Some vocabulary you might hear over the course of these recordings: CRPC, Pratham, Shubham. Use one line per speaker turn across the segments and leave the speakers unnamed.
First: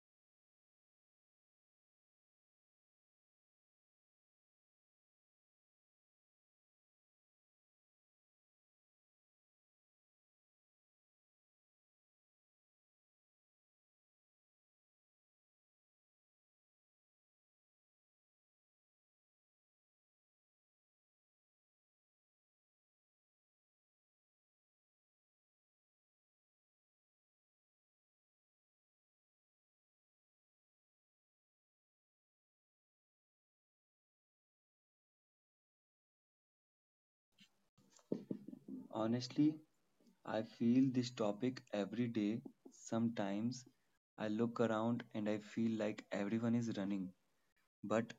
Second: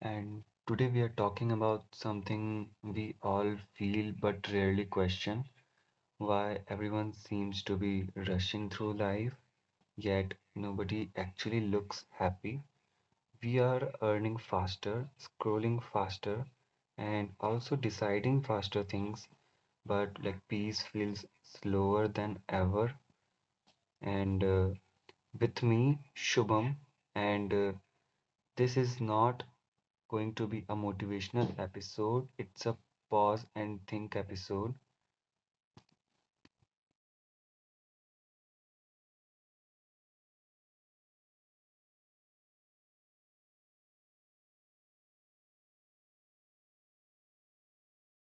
And today we are talking about something we all feel but rarely question, why everyone seems to be rushing through life, yet nobody actually looks happy. We are earning faster, scrolling faster, and also deciding faster things, but like peace feels slower than ever. And With me, Shubham, and this is not going to be a motivational episode. It's a pause and think episode.
Honestly, I feel this topic every day. Sometimes I look around and I feel like everyone is running, but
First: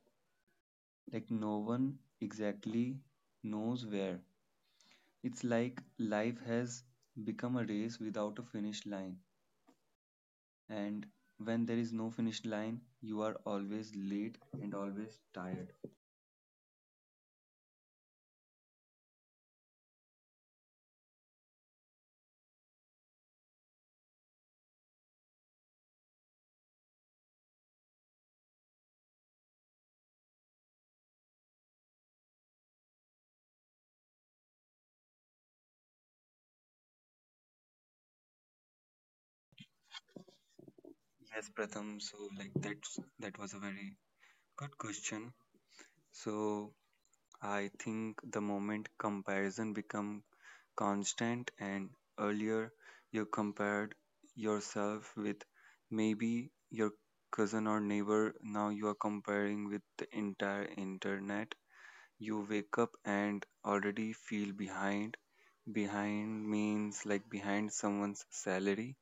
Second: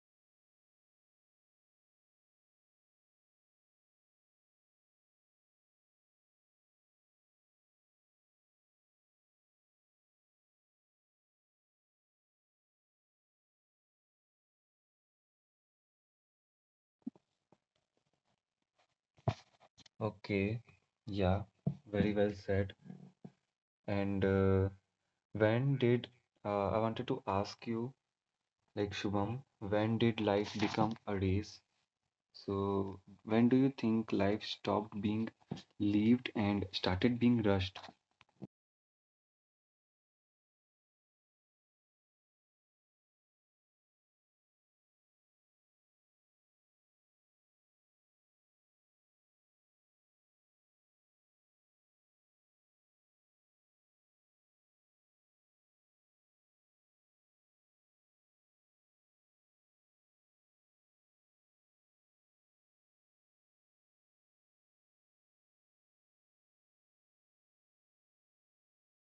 like no one exactly knows where. It's like life has become a race without a finish line, and when there is no finish line, you are always late and always tired.
Okay, yeah, very well said. And when did I wanted to ask you, like Shubham, when did life become a race? So, when do you think life stopped being lived and started being rushed?
Yes, Pratham, so like that was a very good question. So I think the moment comparison become constant and earlier you compared yourself with maybe your cousin or neighbor. Now you are comparing with the entire internet. You wake up and already feel behind. Behind means like behind someone's salary,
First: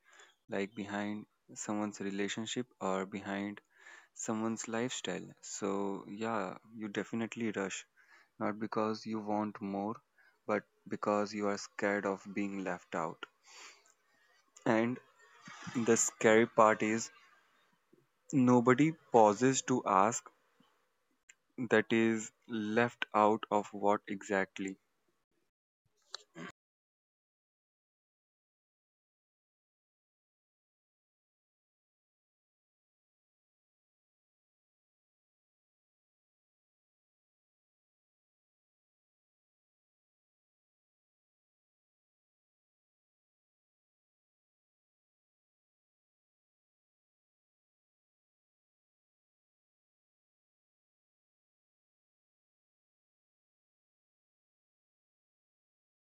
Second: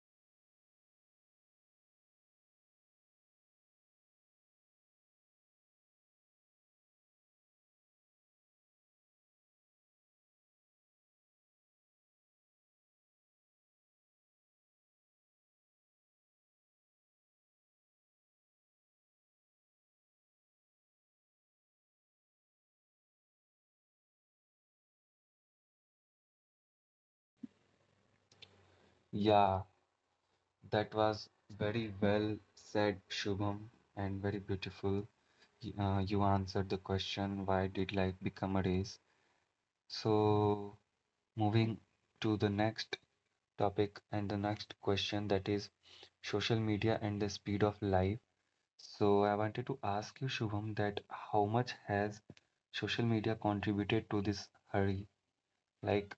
like behind someone's relationship or behind someone's lifestyle. So yeah, you definitely rush not because you want more, but because you are scared of being left out. And the scary part is nobody pauses to ask that is left out of what exactly.
Yeah, that was very well said, Shubham, and very beautiful. You answered the question, why did life become a race? So, moving to the next topic and the next question, that is social media and the speed of life. So, I wanted to ask you, Shubham, that how much has social media contributed to this hurry? Like,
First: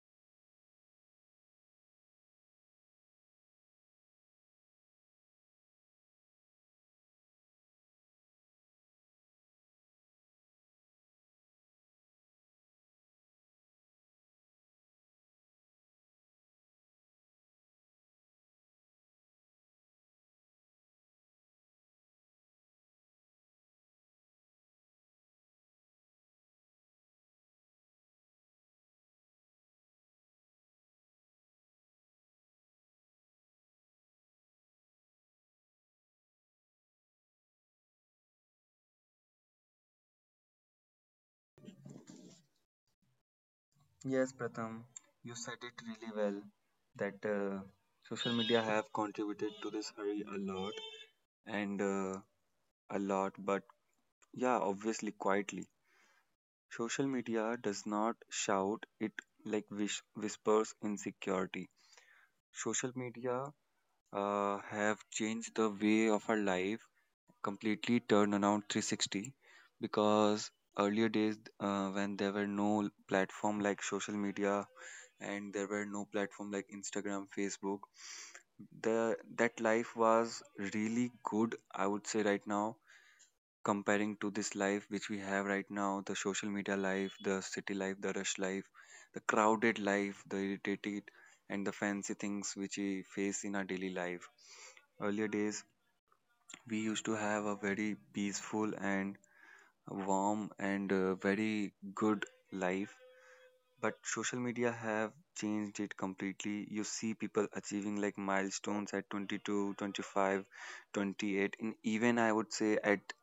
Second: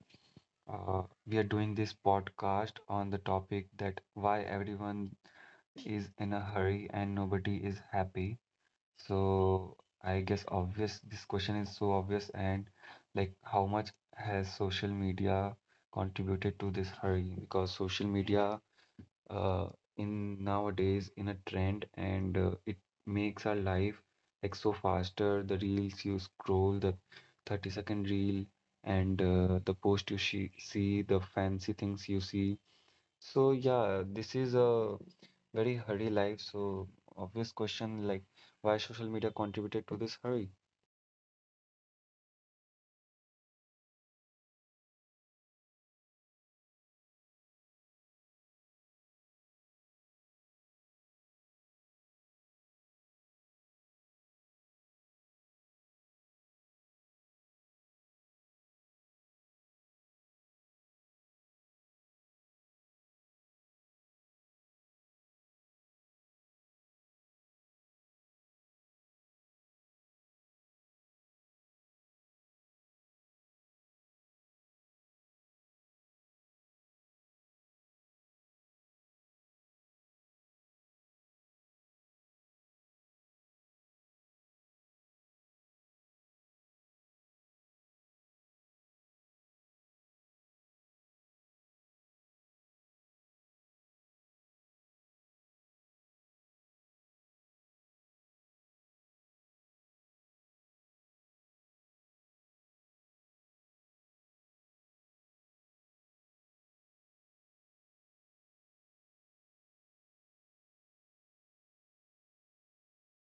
we are doing this podcast on the topic that why everyone is in a hurry and nobody is happy. So I guess obvious, this question is so obvious, and like how much has social media contributed to this hurry? Because social media uh in nowadays in a trend, and it makes our life like so faster. The reels you scroll, the 30-second reel, and the post you she see, the fancy things you see, so yeah, this is a very hurry life. So obvious question like, why social media contributed to this hurry?
Yes, Pratham, you said it really well that social media have contributed to this hurry a lot and a lot, but yeah, obviously quietly. Social media does not shout, it like whispers insecurity. Social media have changed the way of our life, completely turned around 360, because earlier days, when there were no platform like social media and there were no platform like Instagram, Facebook, the that life was really good, I would say. Right now, comparing to this life which we have right now, the social media life, the city life, the rush life, the crowded life, the irritated and the fancy things which we face in our daily life. Earlier days we used to have a very peaceful and warm and very good life, but social media have changed it completely. You see people achieving like milestones at 22, 25, 28. 25 28, and even I would say at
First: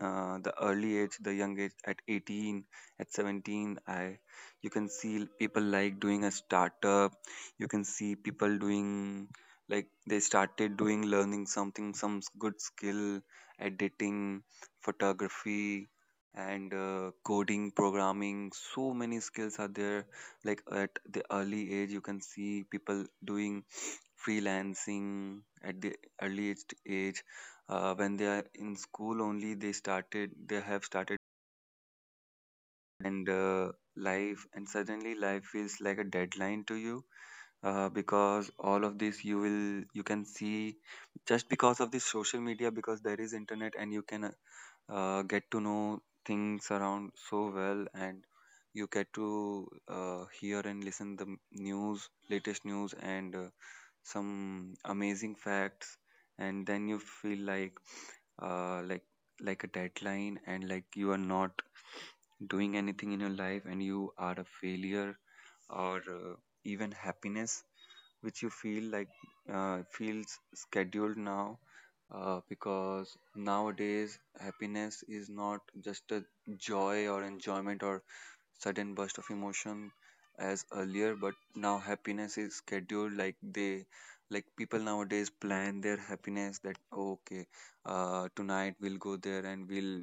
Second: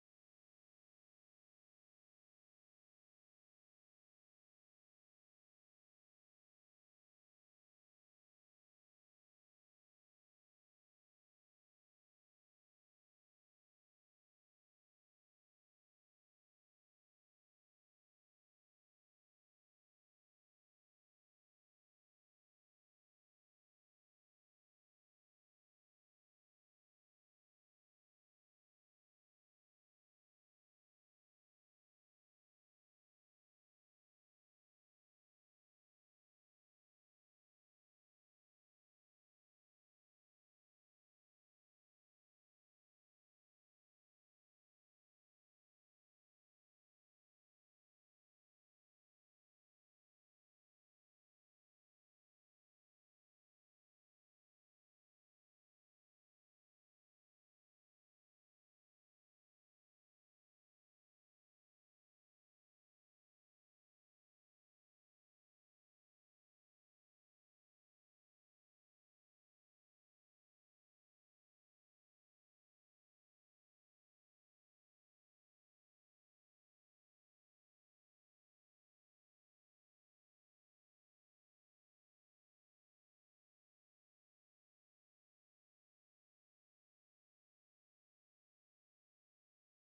the early age, the young age, at 18, at 17, I you can see people like doing a startup. You can see people doing, like, they started doing learning something, some good skill: editing, photography, and coding, programming. So many skills are there. Like at the early age you can see people doing freelancing at the earliest age, when they are in school only, they have started. And life, and suddenly life feels like a deadline to you, because all of this you can see, just because of the social media, because there is internet and you can get to know things around so well. And you get to hear and listen the news, latest news, and some amazing facts, and then you feel like, uh, like like a deadline and like you are not doing anything in your life and you are a failure. Or even happiness, which you feel like, feels scheduled now, because nowadays happiness is not just a joy or enjoyment or sudden burst of emotion as earlier, but now happiness is scheduled. Like they like People nowadays plan their happiness, that, "Oh, okay, tonight we'll go there and we'll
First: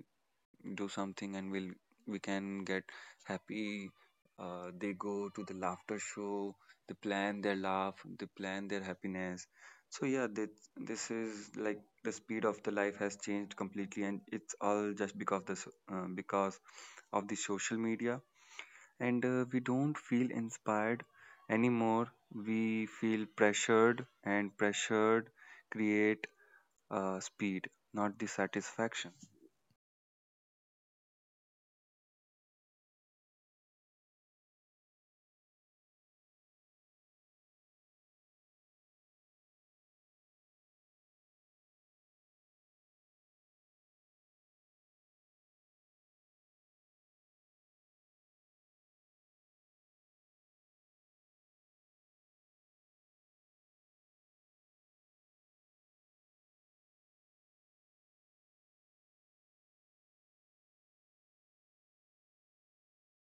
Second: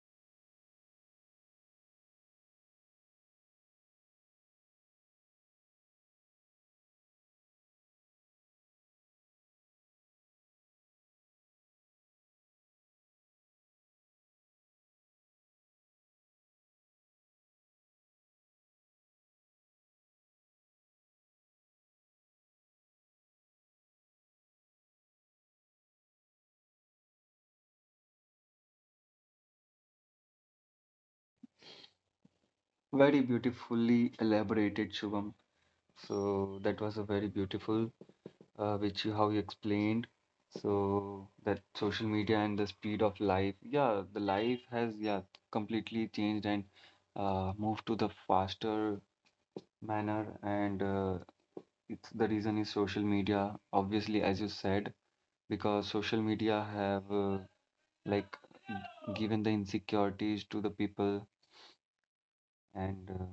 do something and we can get happy." They go to the laughter show, they plan their laugh, they plan their happiness. So yeah, that this is like the speed of the life has changed completely, and it's all just because this because of the social media. And we don't feel inspired anymore, we feel pressured, and pressured create speed, not the satisfaction.
Very beautifully elaborated, Shubham. So that was a very beautiful which you how you explained. So that social media and the speed of life, yeah, the life has yeah completely changed and moved to the faster manner, and it's the reason is social media, obviously, as you said. Because social media have like given the insecurities to the people, and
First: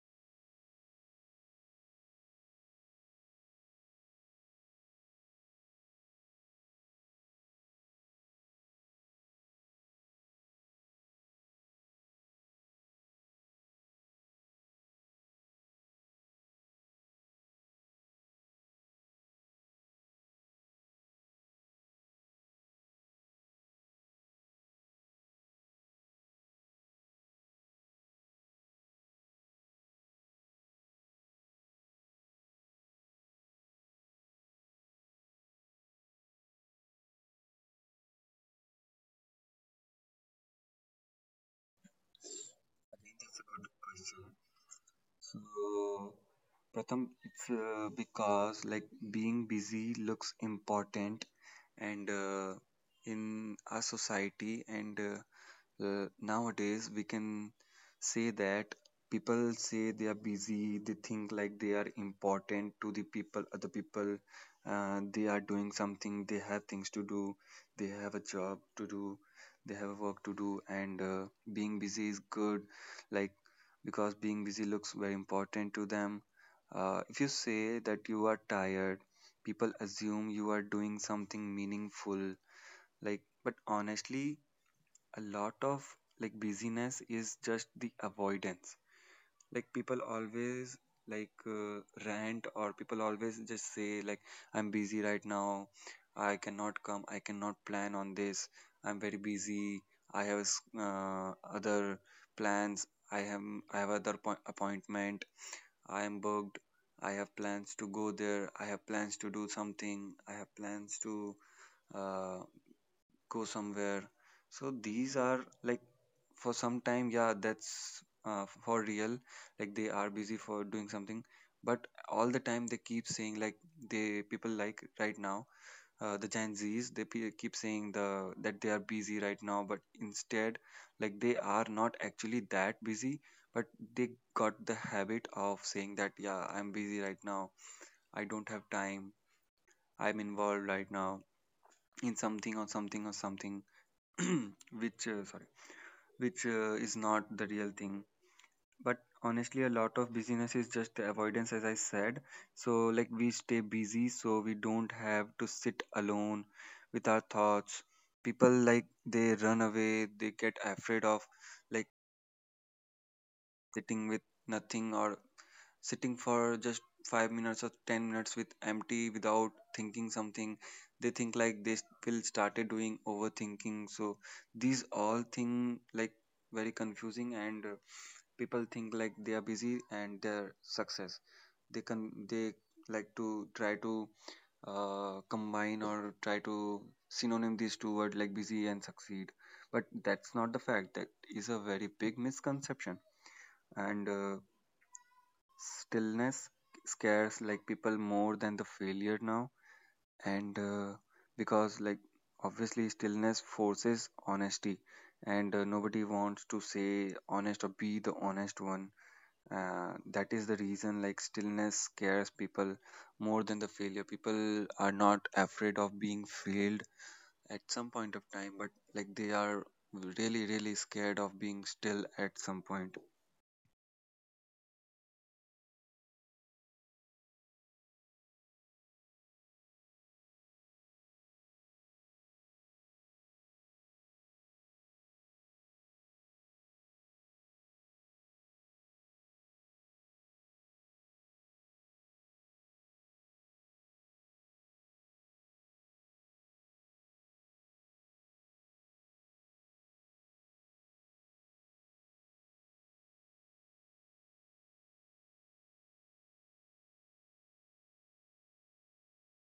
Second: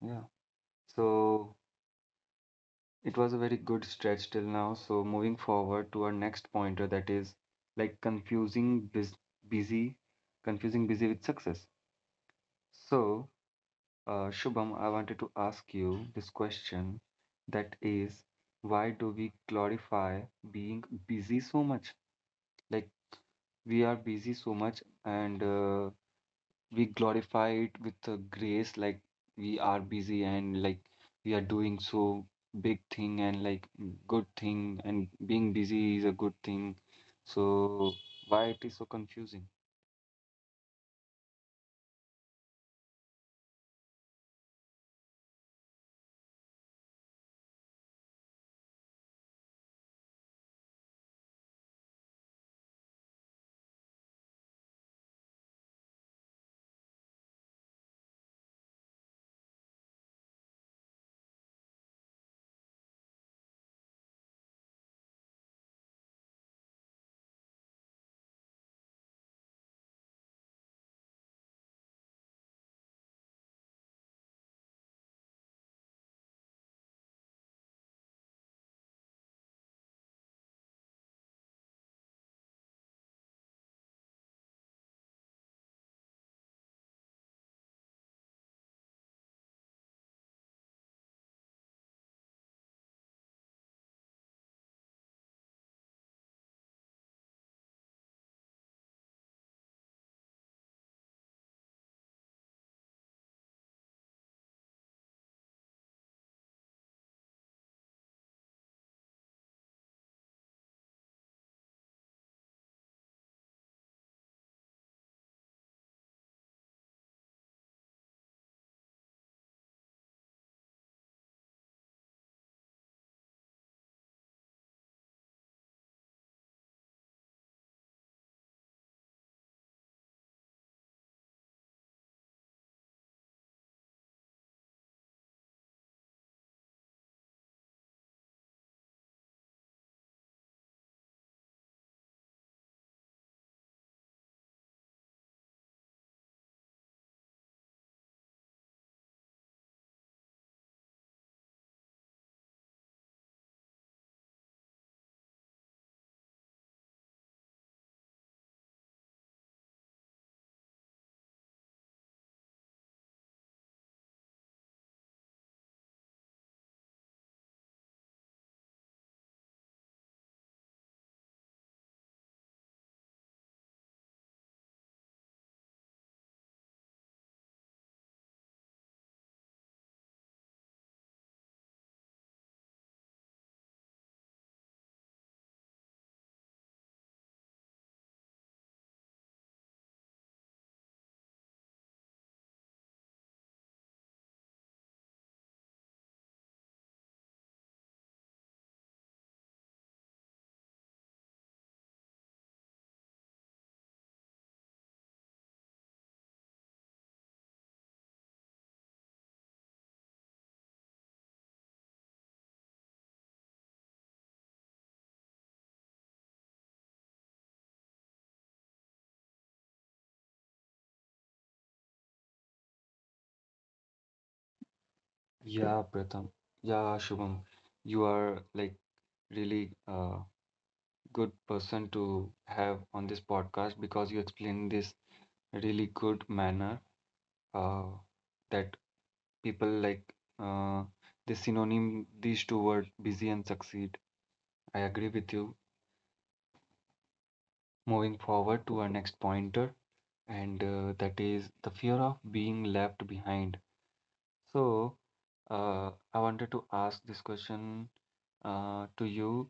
yeah so it was a very good stretch till now, so moving forward to our next pointer, that is like busy, confusing busy with success. So Shubham, I wanted to ask you this question, that is why do we glorify being busy so much? Like, we are busy so much, and we glorify it with a grace, like we are busy, and like we are doing so big thing, and like good thing, and being busy is a good thing. So why it is so confusing?
Good question. So, Pratham, it's because like being busy looks important, and in our society, and nowadays we can say that people say they are busy, they think like they are important to the people, other people. They are doing something, they have things to do, they have a job to do, they have a work to do, and being busy is good, like, because being busy looks very important to them. If you say that you are tired, people assume you are doing something meaningful, like. But honestly, a lot of like busyness is just the avoidance. Like people always, like uh, rant, or people always just say like, "I'm busy right now, I cannot come, I cannot plan on this, I'm very busy, I have other plans, I have other appointment, I am booked, I have plans to go there, I have plans to do something, I have plans to uh, go somewhere." So these are like, for some time, yeah, that's for real. Like they are busy for doing something, but all the time they keep saying like, they people like right now the Gen Zs, they keep saying they are busy right now, but instead like they are not actually that busy, but they got the habit of saying that, "Yeah, I'm busy right now, I don't have time, I'm involved right now in something or something or something," which sorry, which is not the real thing. But honestly, a lot of busyness is just the avoidance, as I said. So like we stay busy so we don't have to sit alone with our thoughts. People like, they run away, they get afraid of like sitting with nothing or sitting for just 5 minutes or 10 minutes with empty, without thinking something. They think like they will started doing overthinking. So these all thing, like, very confusing. And people think like they are busy and their success, they can, they like to try to combine or try to synonym these two words, like busy and succeed. But that's not the fact, that is a very big misconception. And stillness scares like people more than the failure now. And because like, obviously, stillness forces honesty, and nobody wants to say honest or be the honest one. That is the reason like stillness scares people more than the failure. People are not afraid of being failed at some point of time, but like they are really, really scared of being still at some point.
Yeah pratham yeah shubham you are like really a good person to have on this podcast because you explain this really good manner, uh, that people like uh, the synonym these two words, busy and succeed. I agree with you. Moving forward to our next pointer, and that is the fear of being left behind. So, I wanted to ask this question to you,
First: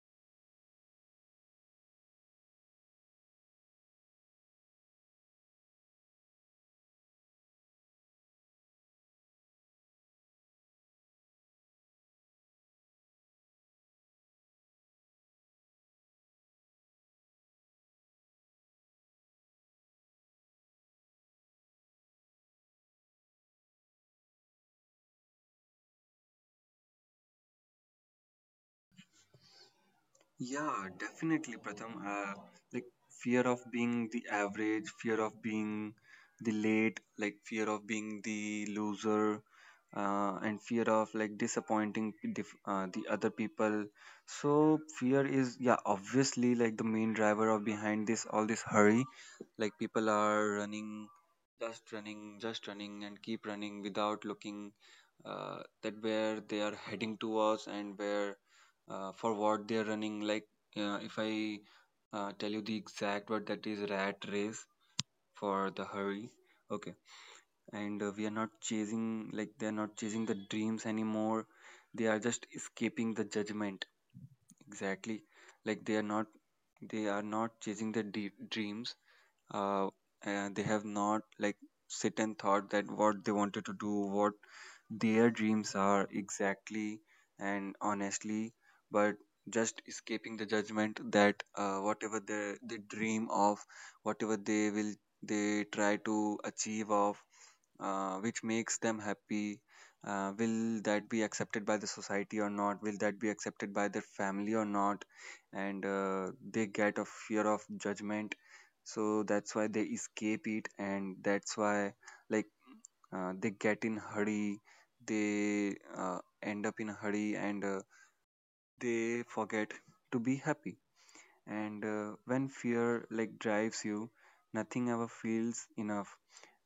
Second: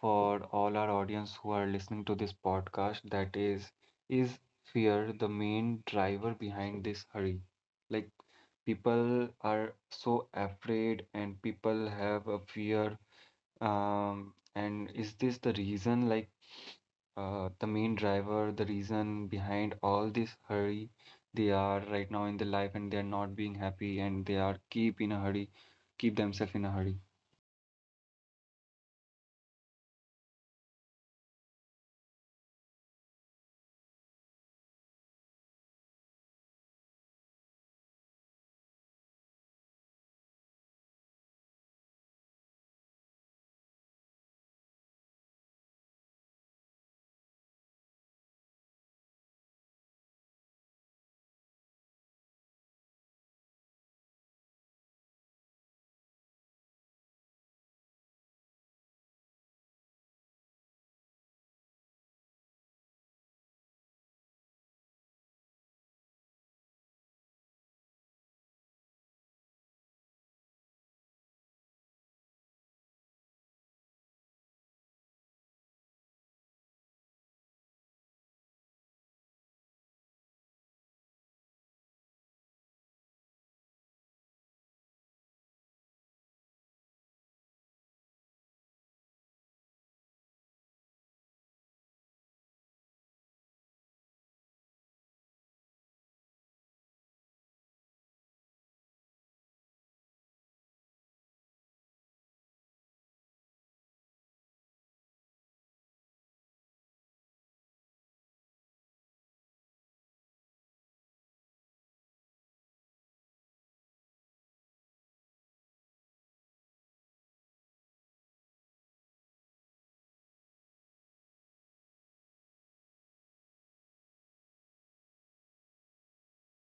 for all our audience who are listening to this podcast. That is fear the main driver behind this hurry? Like, people are so afraid, and people have a fear. And is this the reason, like, the main driver, the reason behind all this hurry they are right now in their life, and they're not being happy, and they are keep in a hurry, keep themselves in a hurry?
Yeah, definitely, Pratham. Like fear of being the average, fear of being the late, like fear of being the loser, and fear of like disappointing the other people. So fear is, yeah, obviously like the main driver of behind this, all this hurry. Like people are running, just running, just running, and keep running without looking that where they are heading towards and where, for what they're running. Like, if I tell you the exact word, that is rat race for the hurry. Okay. And we are not chasing like they're not chasing the dreams anymore, they are just escaping the judgment, exactly. Like they are not, they are not chasing the dreams, uh, and they have not like sit and thought that what they wanted to do, what their dreams are exactly, and honestly. But just escaping the judgment, that whatever they dream of, whatever they will, they try to achieve of, which makes them happy. Will that be accepted by the society or not, will that be accepted by their family or not? And they get a fear of judgment, so that's why they escape it, and that's why like they get in hurry, they end up in hurry, and they forget to be happy. And when fear like drives you, nothing ever feels enough.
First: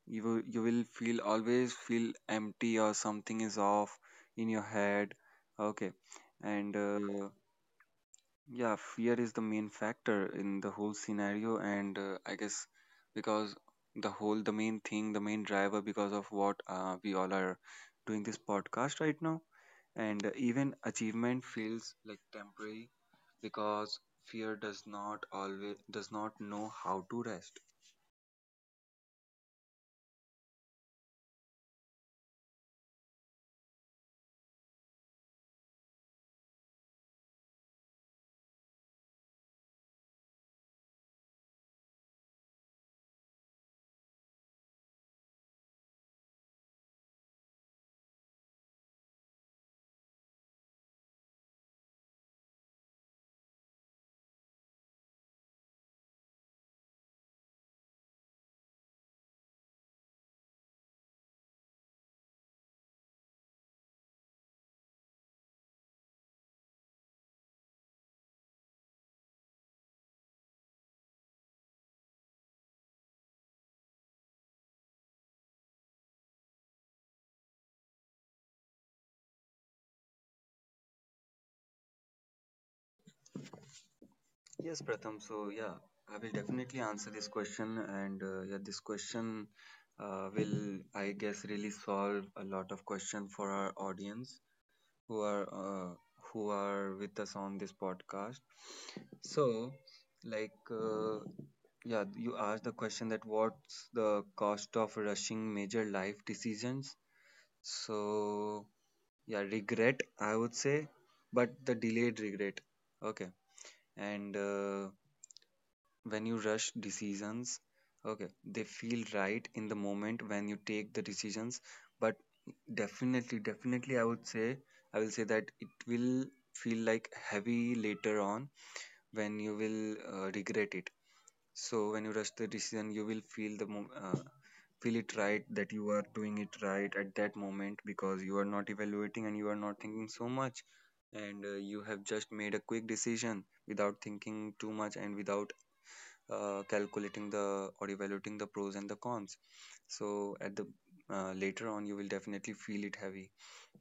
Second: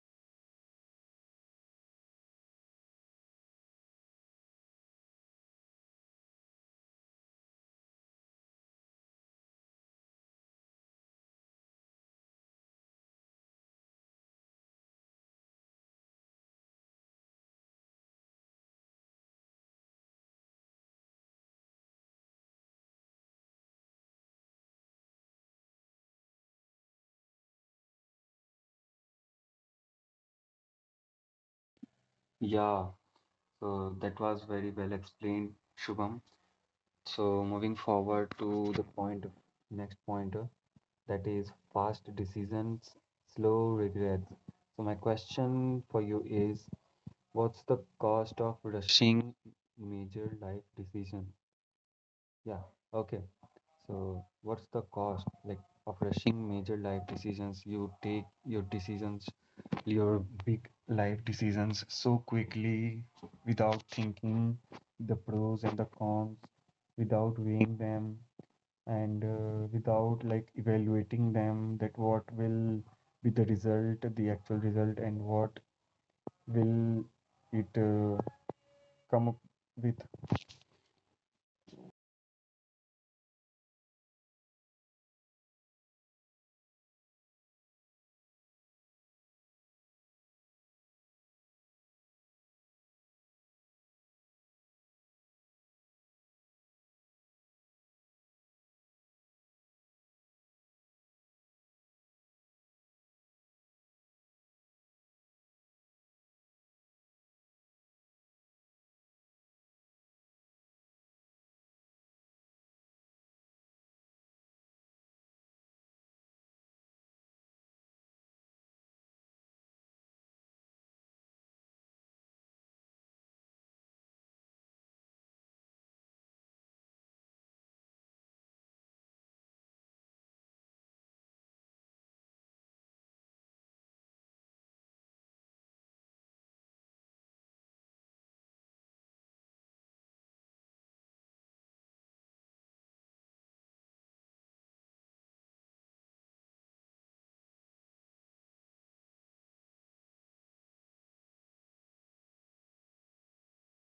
You will feel, always feel empty, or something is off in your head. Okay. And yeah, fear is the main factor in the whole scenario, and I guess, because the whole, the main thing, the main driver, because of what we all are doing this podcast right now. And even achievement feels like temporary, because fear does not always, does not know how to rest.
Yeah, so that was very well explained, Shubham. So moving forward to the point, next pointer, that is fast decisions, slow regrets. So my question for you is, what's the cost of rushing major life decision? Yeah, okay. So, what's the cost like of rushing major life decisions? You take your decisions, your big life decisions so quickly without thinking the pros and the cons, without weighing them, and without like evaluating them, that what will be the result, the actual result, and what will it come up with?
Yes, Pratham. So yeah, I will definitely answer this question, and yeah, this question will, I guess, really solve a lot of question for our audience who are uh, who are with us on this podcast. So, like, yeah, you asked the question that what's the cost of rushing major life decisions? So, yeah, regret, I would say, but the delayed regret. Okay, and when you rush decisions, okay, they feel right in the moment when you take the decisions, but definitely I would say, I will say that it will feel like heavy later on when you will regret it. So when you rush the decision you will feel the feel it right that you are doing it right at that moment, because you are not evaluating and you are not thinking so much. And you have just made a quick decision without thinking too much and without calculating the or evaluating the pros and the cons. So at the Later on you will definitely feel it heavy,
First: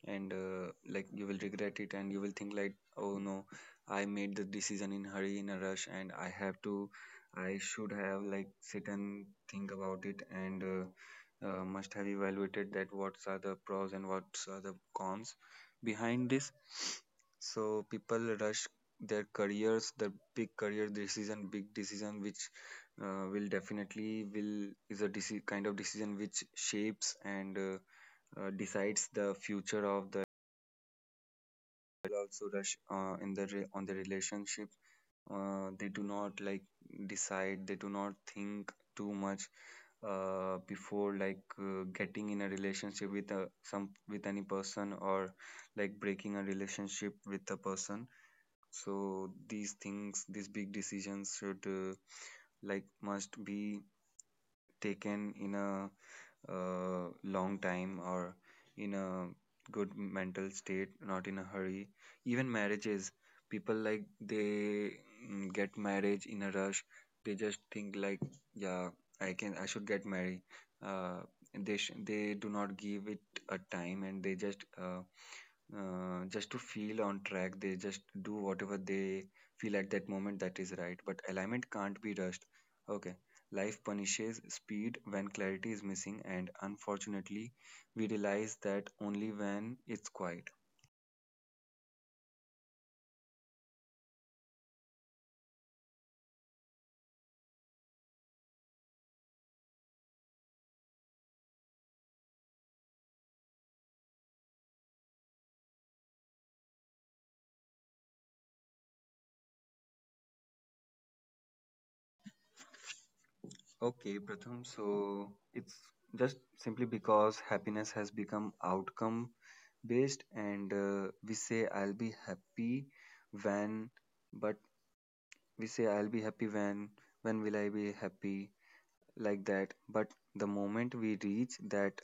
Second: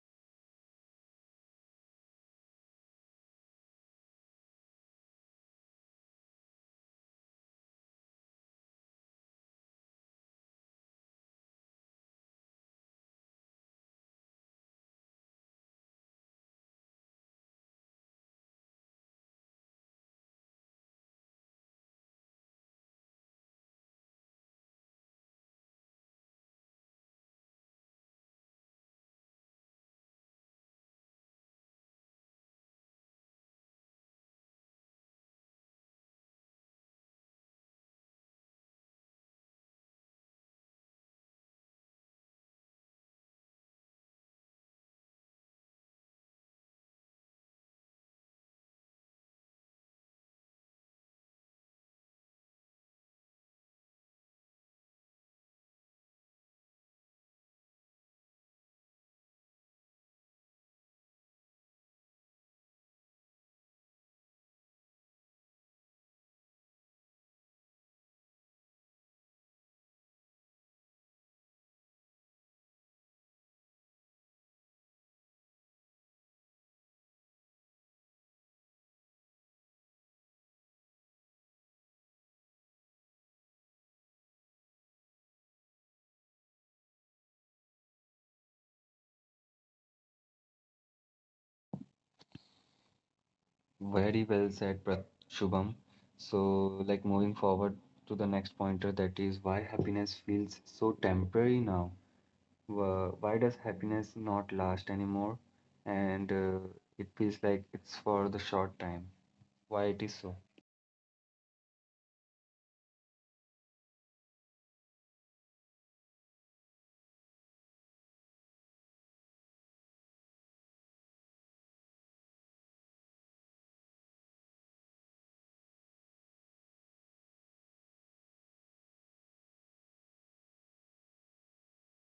and like you will regret it and you will think like, oh no, I made the decision in hurry, in a rush, and I have to, I should have like sit and think about it, and must have evaluated that what are the pros and what are the cons behind this. So people rush their careers, the big career decision, big decision which will definitely will is a kind of decision which shapes and decides the future of the, also rush in the on the relationship. They do not like decide, they do not think too much before like getting in a relationship with a, some with any person or like breaking a relationship with a person. So these things, these big decisions should like must be taken in a long time or in a good mental state, not in a hurry. Even marriages, people like they get marriage in a rush. They just think like, yeah, I can, I should get married. Uh, they they do not give it a time, and they just to feel on track. They just do whatever they feel at that moment that is right. But alignment can't be rushed. Okay, life punishes speed when clarity is missing, and unfortunately, we realize that only when it's quiet.
Very well said, Shubham. So, like moving forward to the next pointer, that is why happiness feels so temporary now. Why does happiness not last anymore? And it feels like it's for the short time. Why it is so?
Okay, Pratham, so it's just simply because happiness has become outcome based, and we say, I'll be happy when, but we say, I'll be happy when will I be happy, like that. But the moment we reach that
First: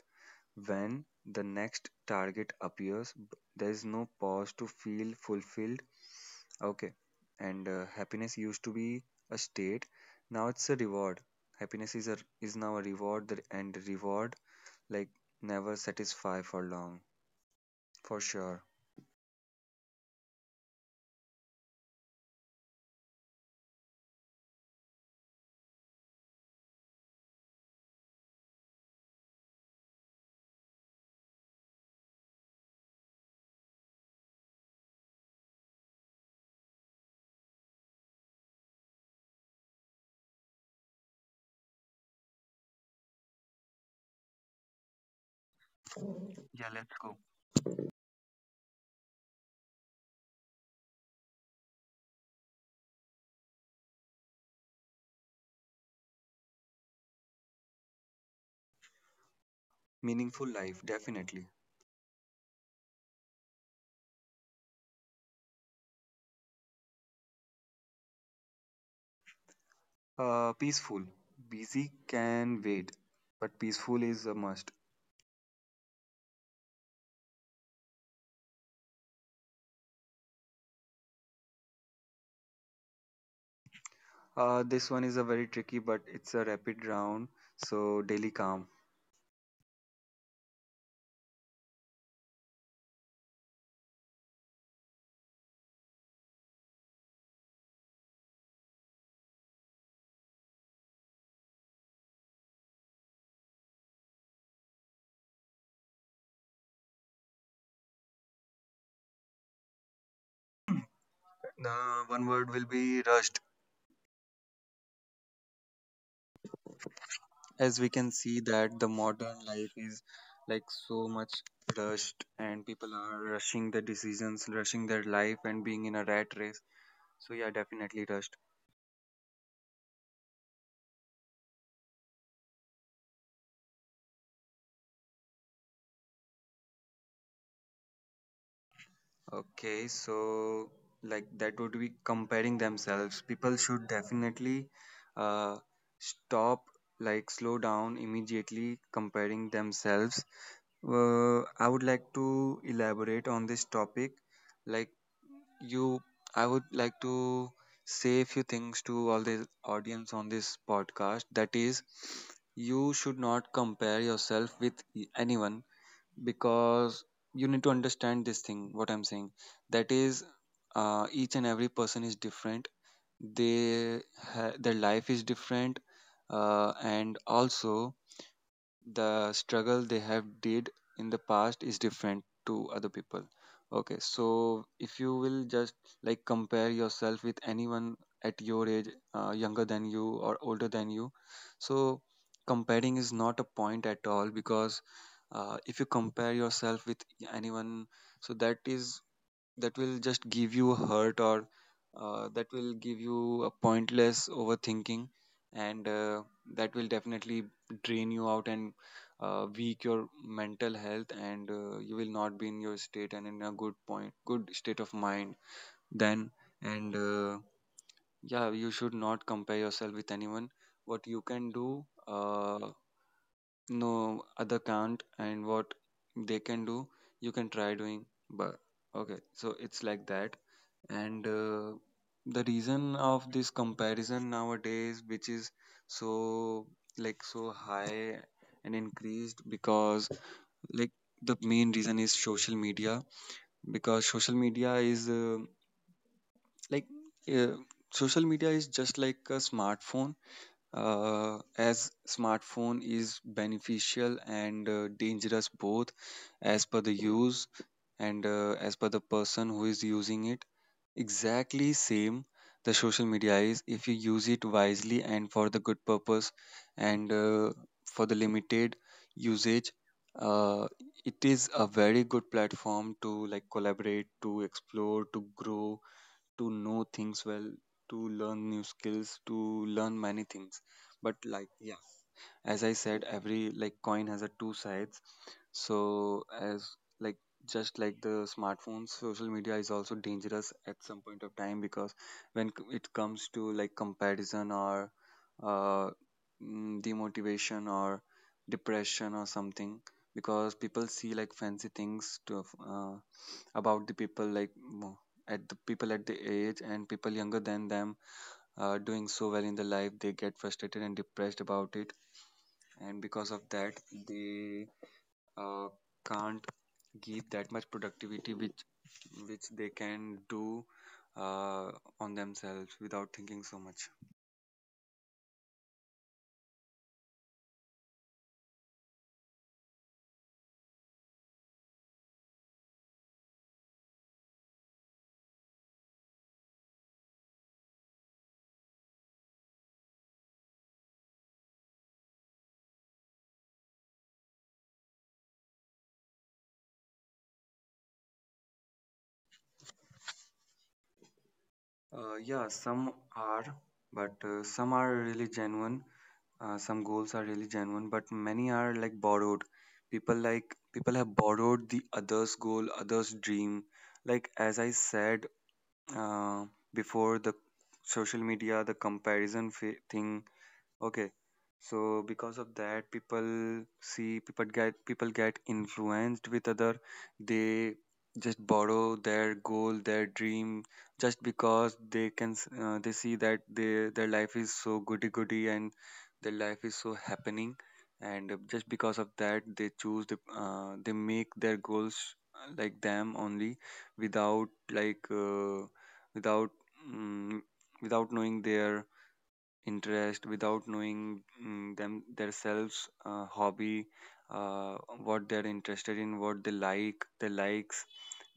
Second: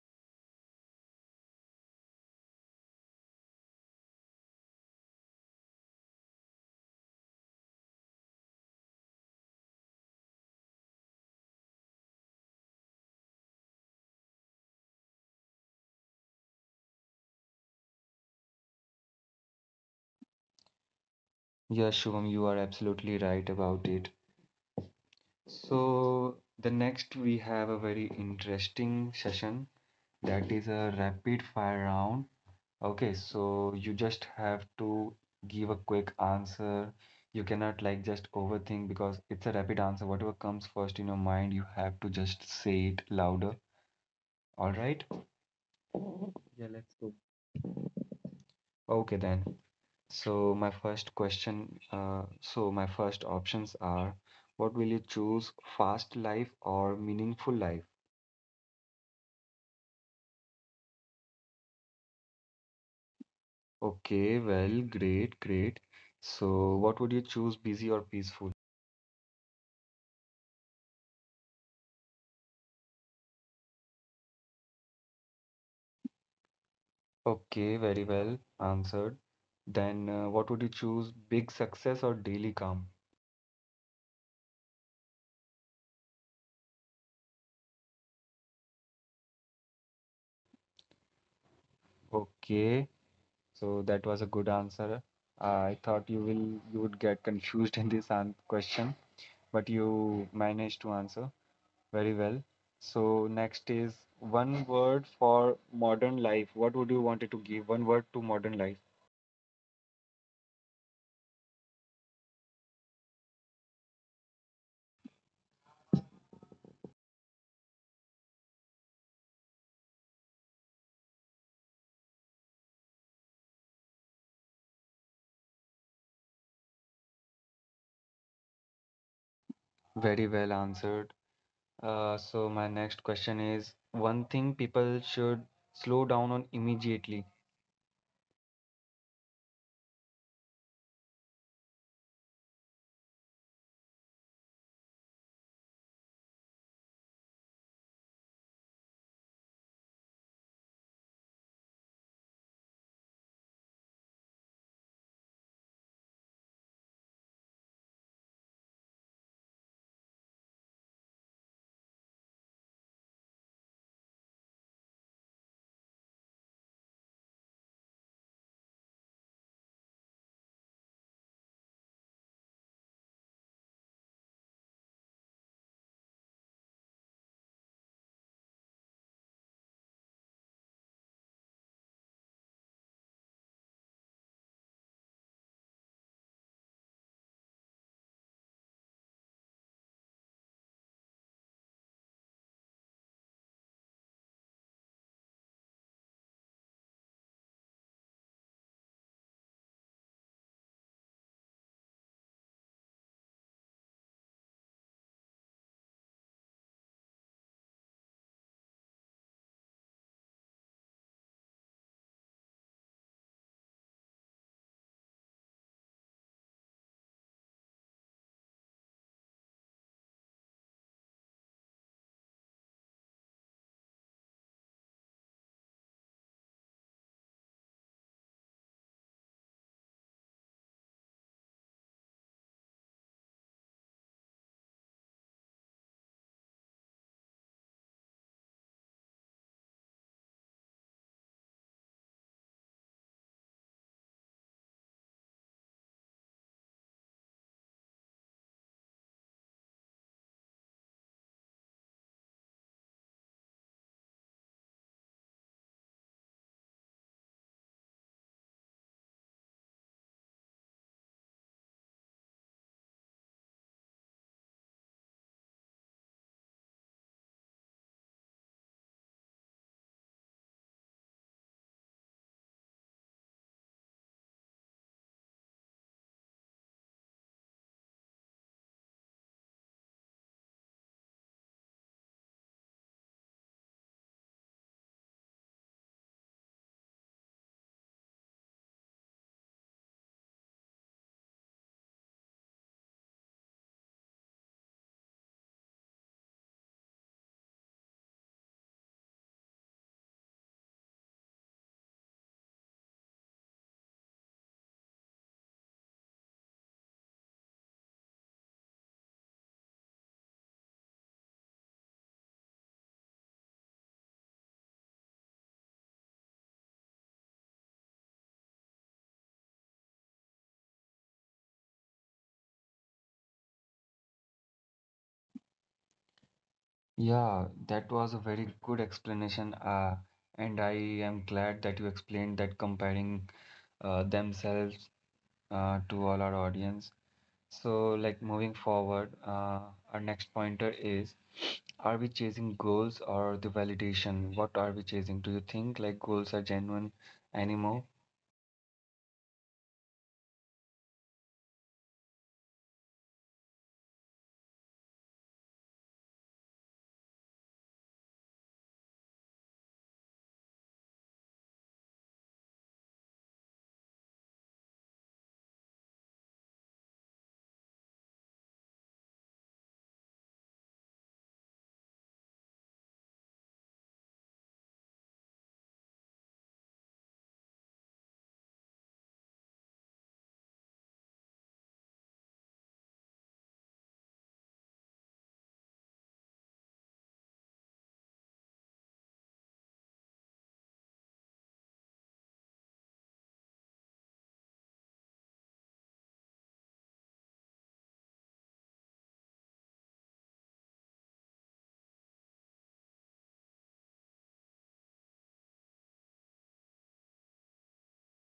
when, the next target appears, there is no pause to feel fulfilled. Okay. And happiness used to be a state. Now it's a reward. Happiness is a is now a reward that, and reward like never satisfy for long. For sure.
Yeah, Shubham, you are absolutely right about it. So, the next we have a very interesting session, that is a rapid fire round. Okay, so you just have to give a quick answer. You cannot like just overthink because it's a rapid answer. Whatever comes first in your mind, you have to just say it louder. All right? Yeah, let's go.
Cool.
Okay then. So my first question, so my first options are, what will you choose, fast life or meaningful life?
Meaningful life, definitely.
Okay, well, great, great. So what would you choose, busy or peaceful?
Peaceful. Busy can wait, but peaceful is a must.
Okay, very well answered. Then, what would you choose, big success or daily calm?
This one is a very tricky, but it's a rapid round. So daily calm.
Okay, so that was a good answer. I thought you would get confused in this an question, but you managed to answer very well. So next is one word for modern life. What would you wanted to give one word to modern life?
The one word will be rushed. As we can see that the modern life is like so much rushed and people are rushing their decisions, rushing their life and being in a rat race. So yeah, definitely rushed.
Very well answered. So my next question is one thing people should slow down on immediately.
Okay, so like that would be comparing themselves. People should definitely uh, stop, like slow down immediately comparing themselves. I would like to elaborate on this topic. Like you, I would like to say a few things to all the audience on this podcast. That is, you should not compare yourself with anyone, because you need to understand this thing, what I'm saying. That is, each and every person is different. They their life is different, and also the struggle they have did in the past is different to other people. Okay, so if you will just like compare yourself with anyone at your age, younger than you or older than you, so comparing is not a point at all, because if you compare yourself with anyone, so that is, that will just give you a hurt or that will give you a pointless overthinking, and that will definitely drain you out, and weak your mental health, and you will not be in your state and in a good point, good state of mind, then. And yeah, you should not compare yourself with anyone. What you can do, no, other can't. And what they can do, you can try doing. But okay, so it's like that. And the reason of this comparison nowadays, which is so like so high and increased, because like the main reason is social media, because social media is like uh, social media is just like a smartphone. As smartphone is beneficial and dangerous both, as per the use and as per the person who is using it, exactly same, the social media is, if you use it wisely and for the good purpose and for the limited usage, uh, it is a very good platform to like collaborate, to explore, to grow, to know things well, to learn new skills, to learn many things. But like yeah, as I said, every like coin has a two sides. So as like just like the smartphones, social media is also dangerous at some point of time, because when it comes to like comparison or uh, demotivation or depression or something, because people see like fancy things to, about the people like at the people at the age and people younger than them are doing so well in the life, they get frustrated and depressed about it. And because of that, they uh, can't give that much productivity which they can do uh, on themselves without thinking so much.
Yeah, that was a very good explanation. And I am glad that you explained that comparing themselves to all our audience. So, like moving forward, our next pointer is, are we chasing goals or the validation? What are we chasing? Do you think like goals are genuine anymore?
Yeah, some are, but some are really genuine. Some goals are really genuine, but many are like borrowed. People like people have borrowed the others' goal, others' dream. Like as I said uh, before, the social media, the comparison thing. Okay. So because of that, people see, people get, people get influenced with other. They just borrow their goal, their dream, just because they can. They see that their life is so goody goody and their life is so happening, and just because of that, they choose the. They make their goals like them only, without like without mm, without knowing their interest, without knowing them themselves hobby, uh, what they're interested in, what they like, their likes.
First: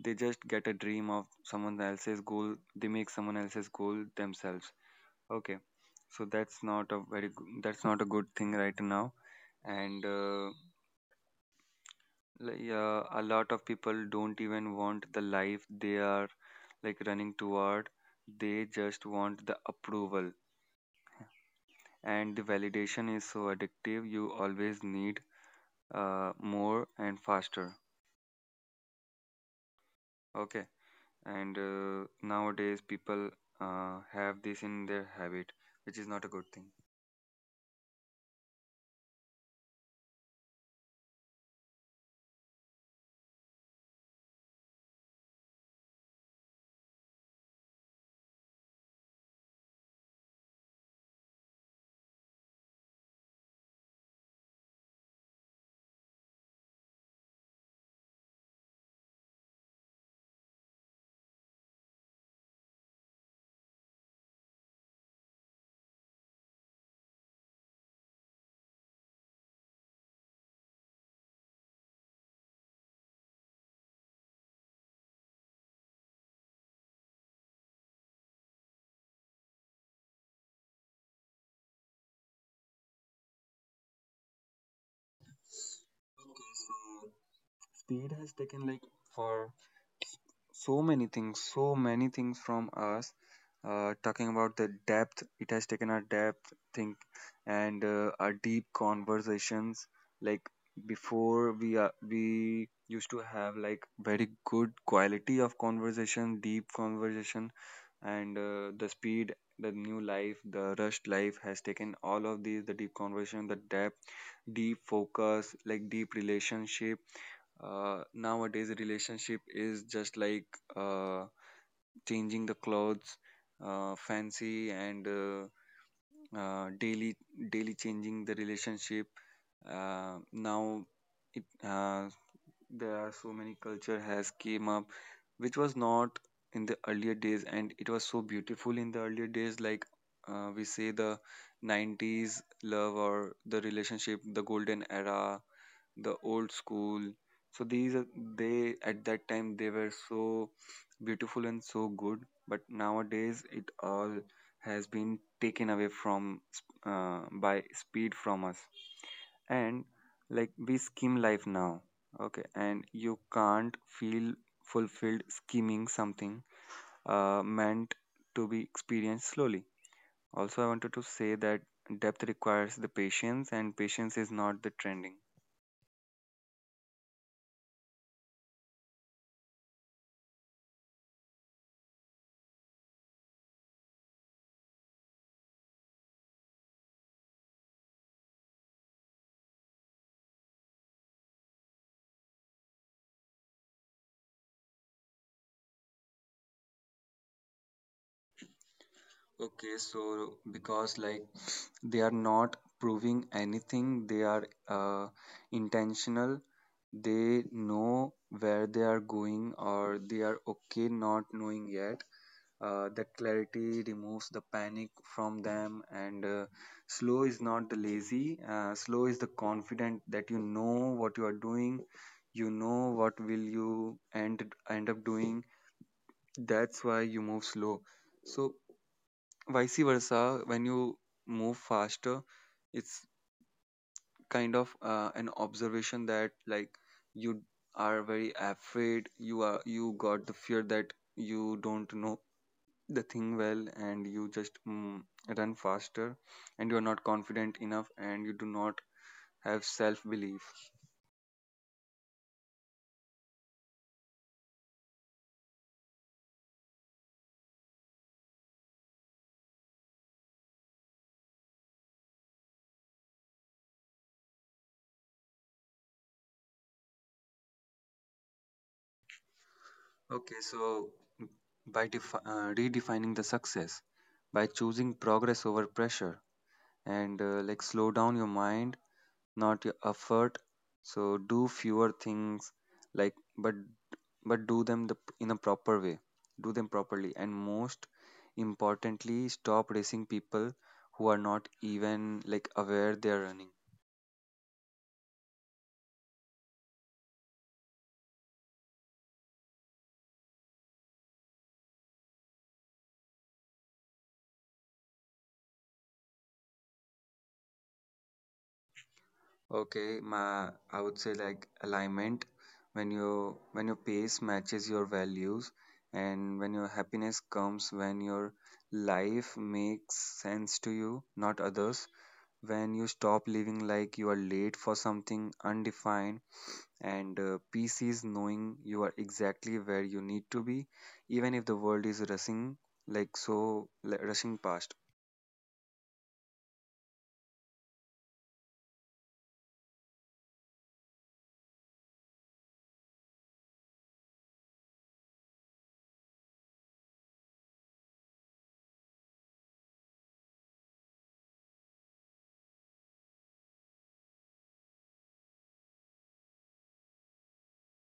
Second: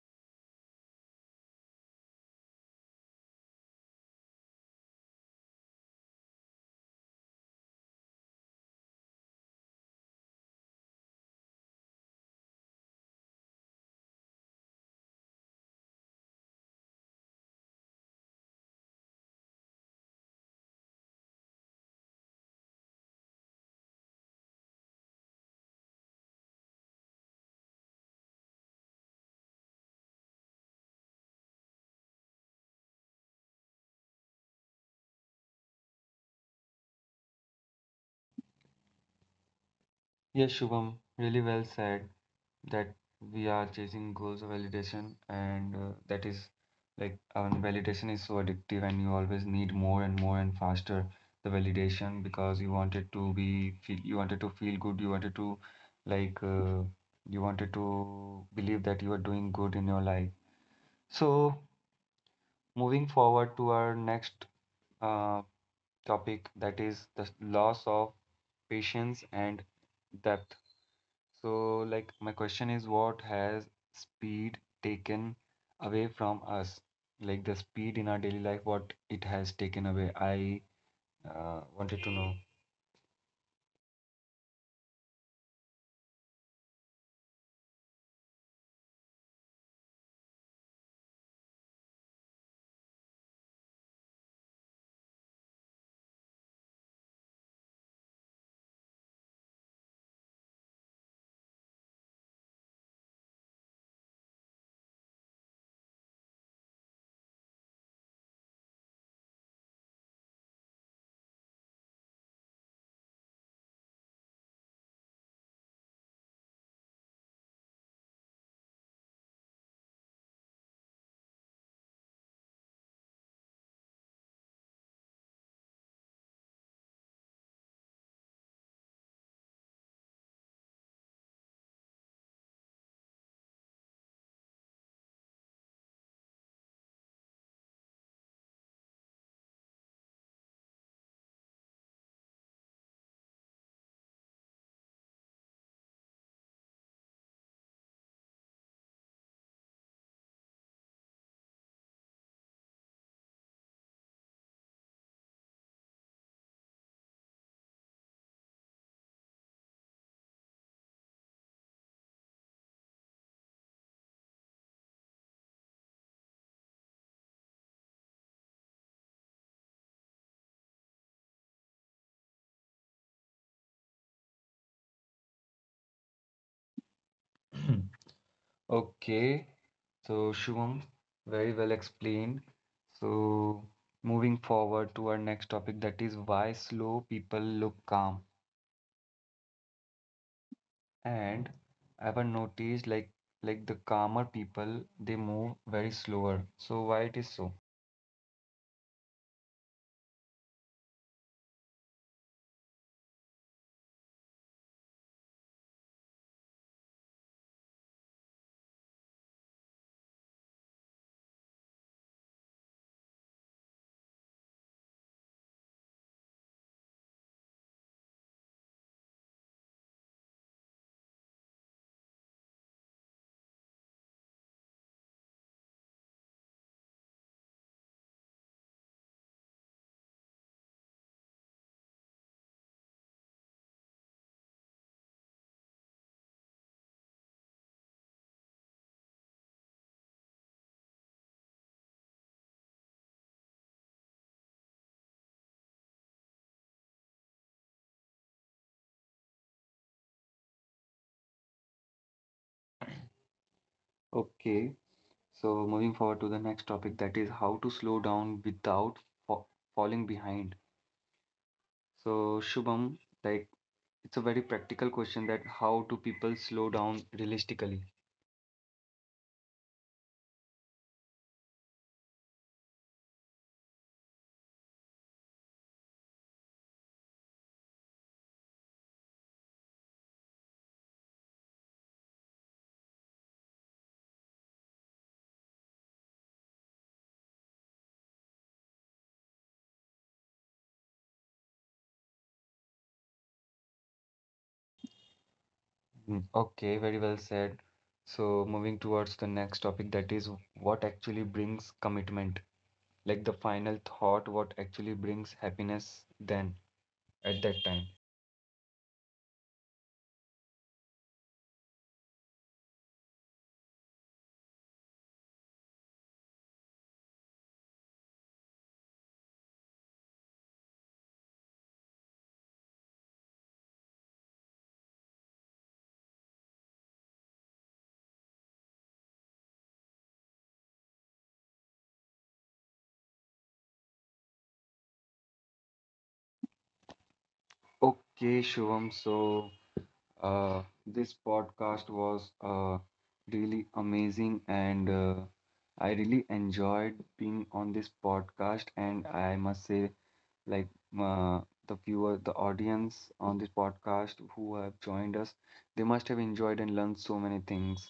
They just get a dream of someone else's goal, they make someone else's goal themselves. Okay, so that's not a very good, that's not a good thing right now. And like, yeah, a lot of people don't even want the life they are like running toward. They just want the approval, and the validation is so addictive, you always need more and faster. Okay. And nowadays people have this in their habit, which is not a good thing.
Yes, Shubham, really well said, that we are chasing goals of validation, and that is like validation is so addictive, and you always need more and more and faster, the validation, because you wanted to be feel, you wanted to feel good, you wanted to like you wanted to believe that you are doing good in your life. So moving forward to our next uh, topic, that is the loss of patience and depth. So, like, my question is, what has speed taken away from us? Like, the speed in our daily life, what it has taken away? I wanted to know.
Okay, so speed has taken like for so many things, so many things from us. Uh, talking about the depth, it has taken a depth think, and our deep conversations. Like before we are, we used to have like very good quality of conversation, deep conversation. And the speed, the new life, the rushed life has taken all of these, the deep conversation, the depth, deep focus, like deep relationship. Uh, nowadays relationship is just like uh, changing the clothes, fancy and daily, daily changing the relationship. Now it, there are so many culture has came up which was not in the earlier days, and it was so beautiful in the earlier days. Like we say the 90s love or the relationship, the golden era, the old school. So these are, they at that time they were so beautiful and so good, but nowadays it all has been taken away from by speed from us. And like we skim life now. Okay, and you can't feel fulfilled skimming something meant to be experienced slowly. Also I wanted to say that depth requires the patience, and patience is not the trending.
Okay, so Shubham, very well explained. So, moving forward to our next topic, that is why slow people look calm. And I've noticed like the calmer people, they move very slower. So why it is so?
Okay, so because like they are not proving anything, they are intentional. They know where they are going, or they are okay not knowing yet. That clarity removes the panic from them, and slow is not the lazy. Slow is the confident that you know what you are doing. You know what will you end up doing. That's why you move slow. So vice versa, when you move faster, it's kind of an observation that like you are very afraid, you are, you got the fear that you don't know the thing well, and you just run faster, and you are not confident enough and you do not have self belief.
Okay. So, moving forward to the next topic, that is how to slow down without fa- falling behind. So, Shubham, like it's a very practical question, that how do people slow down realistically?
Okay, so by redefining the success, by choosing progress over pressure, and like slow down your mind, not your effort. So do fewer things, like, but do them the, in a proper way, do them properly, and most importantly stop racing people who are not even like aware they are running.
Mm, okay, very well said. So, moving towards the next topic, that is what actually brings commitment, like the final thought, what actually brings happiness then at that time.
Okay my, I would say like alignment, when you, when your pace matches your values, and when your happiness comes when your life makes sense to you, not others, when you stop living like you are late for something undefined, and peace is knowing you are exactly where you need to be, even if the world is rushing, like so like, rushing past.
Okay, Shubham, so this podcast was really amazing, and I really enjoyed being on this podcast. And I must say, like uh, the viewer, the audience on this podcast who have joined us, they must have enjoyed and learned so many things.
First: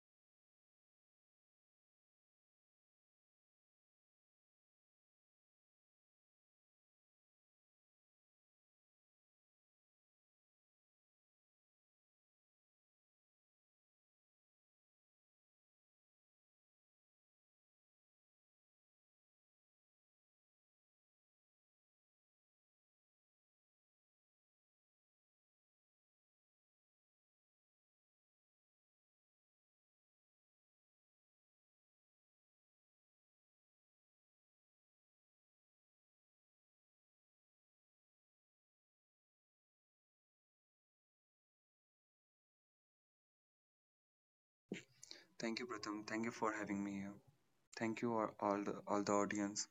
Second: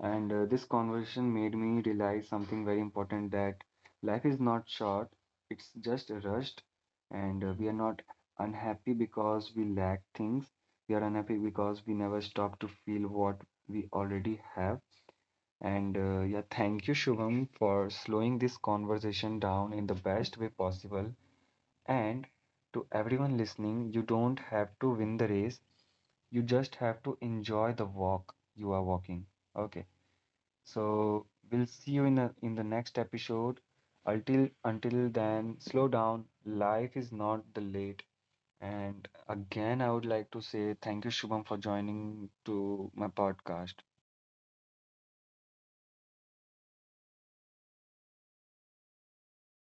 And this conversation made me realize something very important, that life is not short, it's just rushed. And we are not unhappy because we lack things. We are unhappy because we never stop to feel what we already have. And yeah, thank you, Shubham, for slowing this conversation down in the best way possible. And to everyone listening, you don't have to win the race, you just have to enjoy the walk you are walking. Okay. So we'll see you in the next episode. Until then, slow down. Life is not the late. And again, I would like to say thank you, Shubham, for joining to my podcast.
Thank you Pratham, thank you for having me here. Thank you all, all the audience.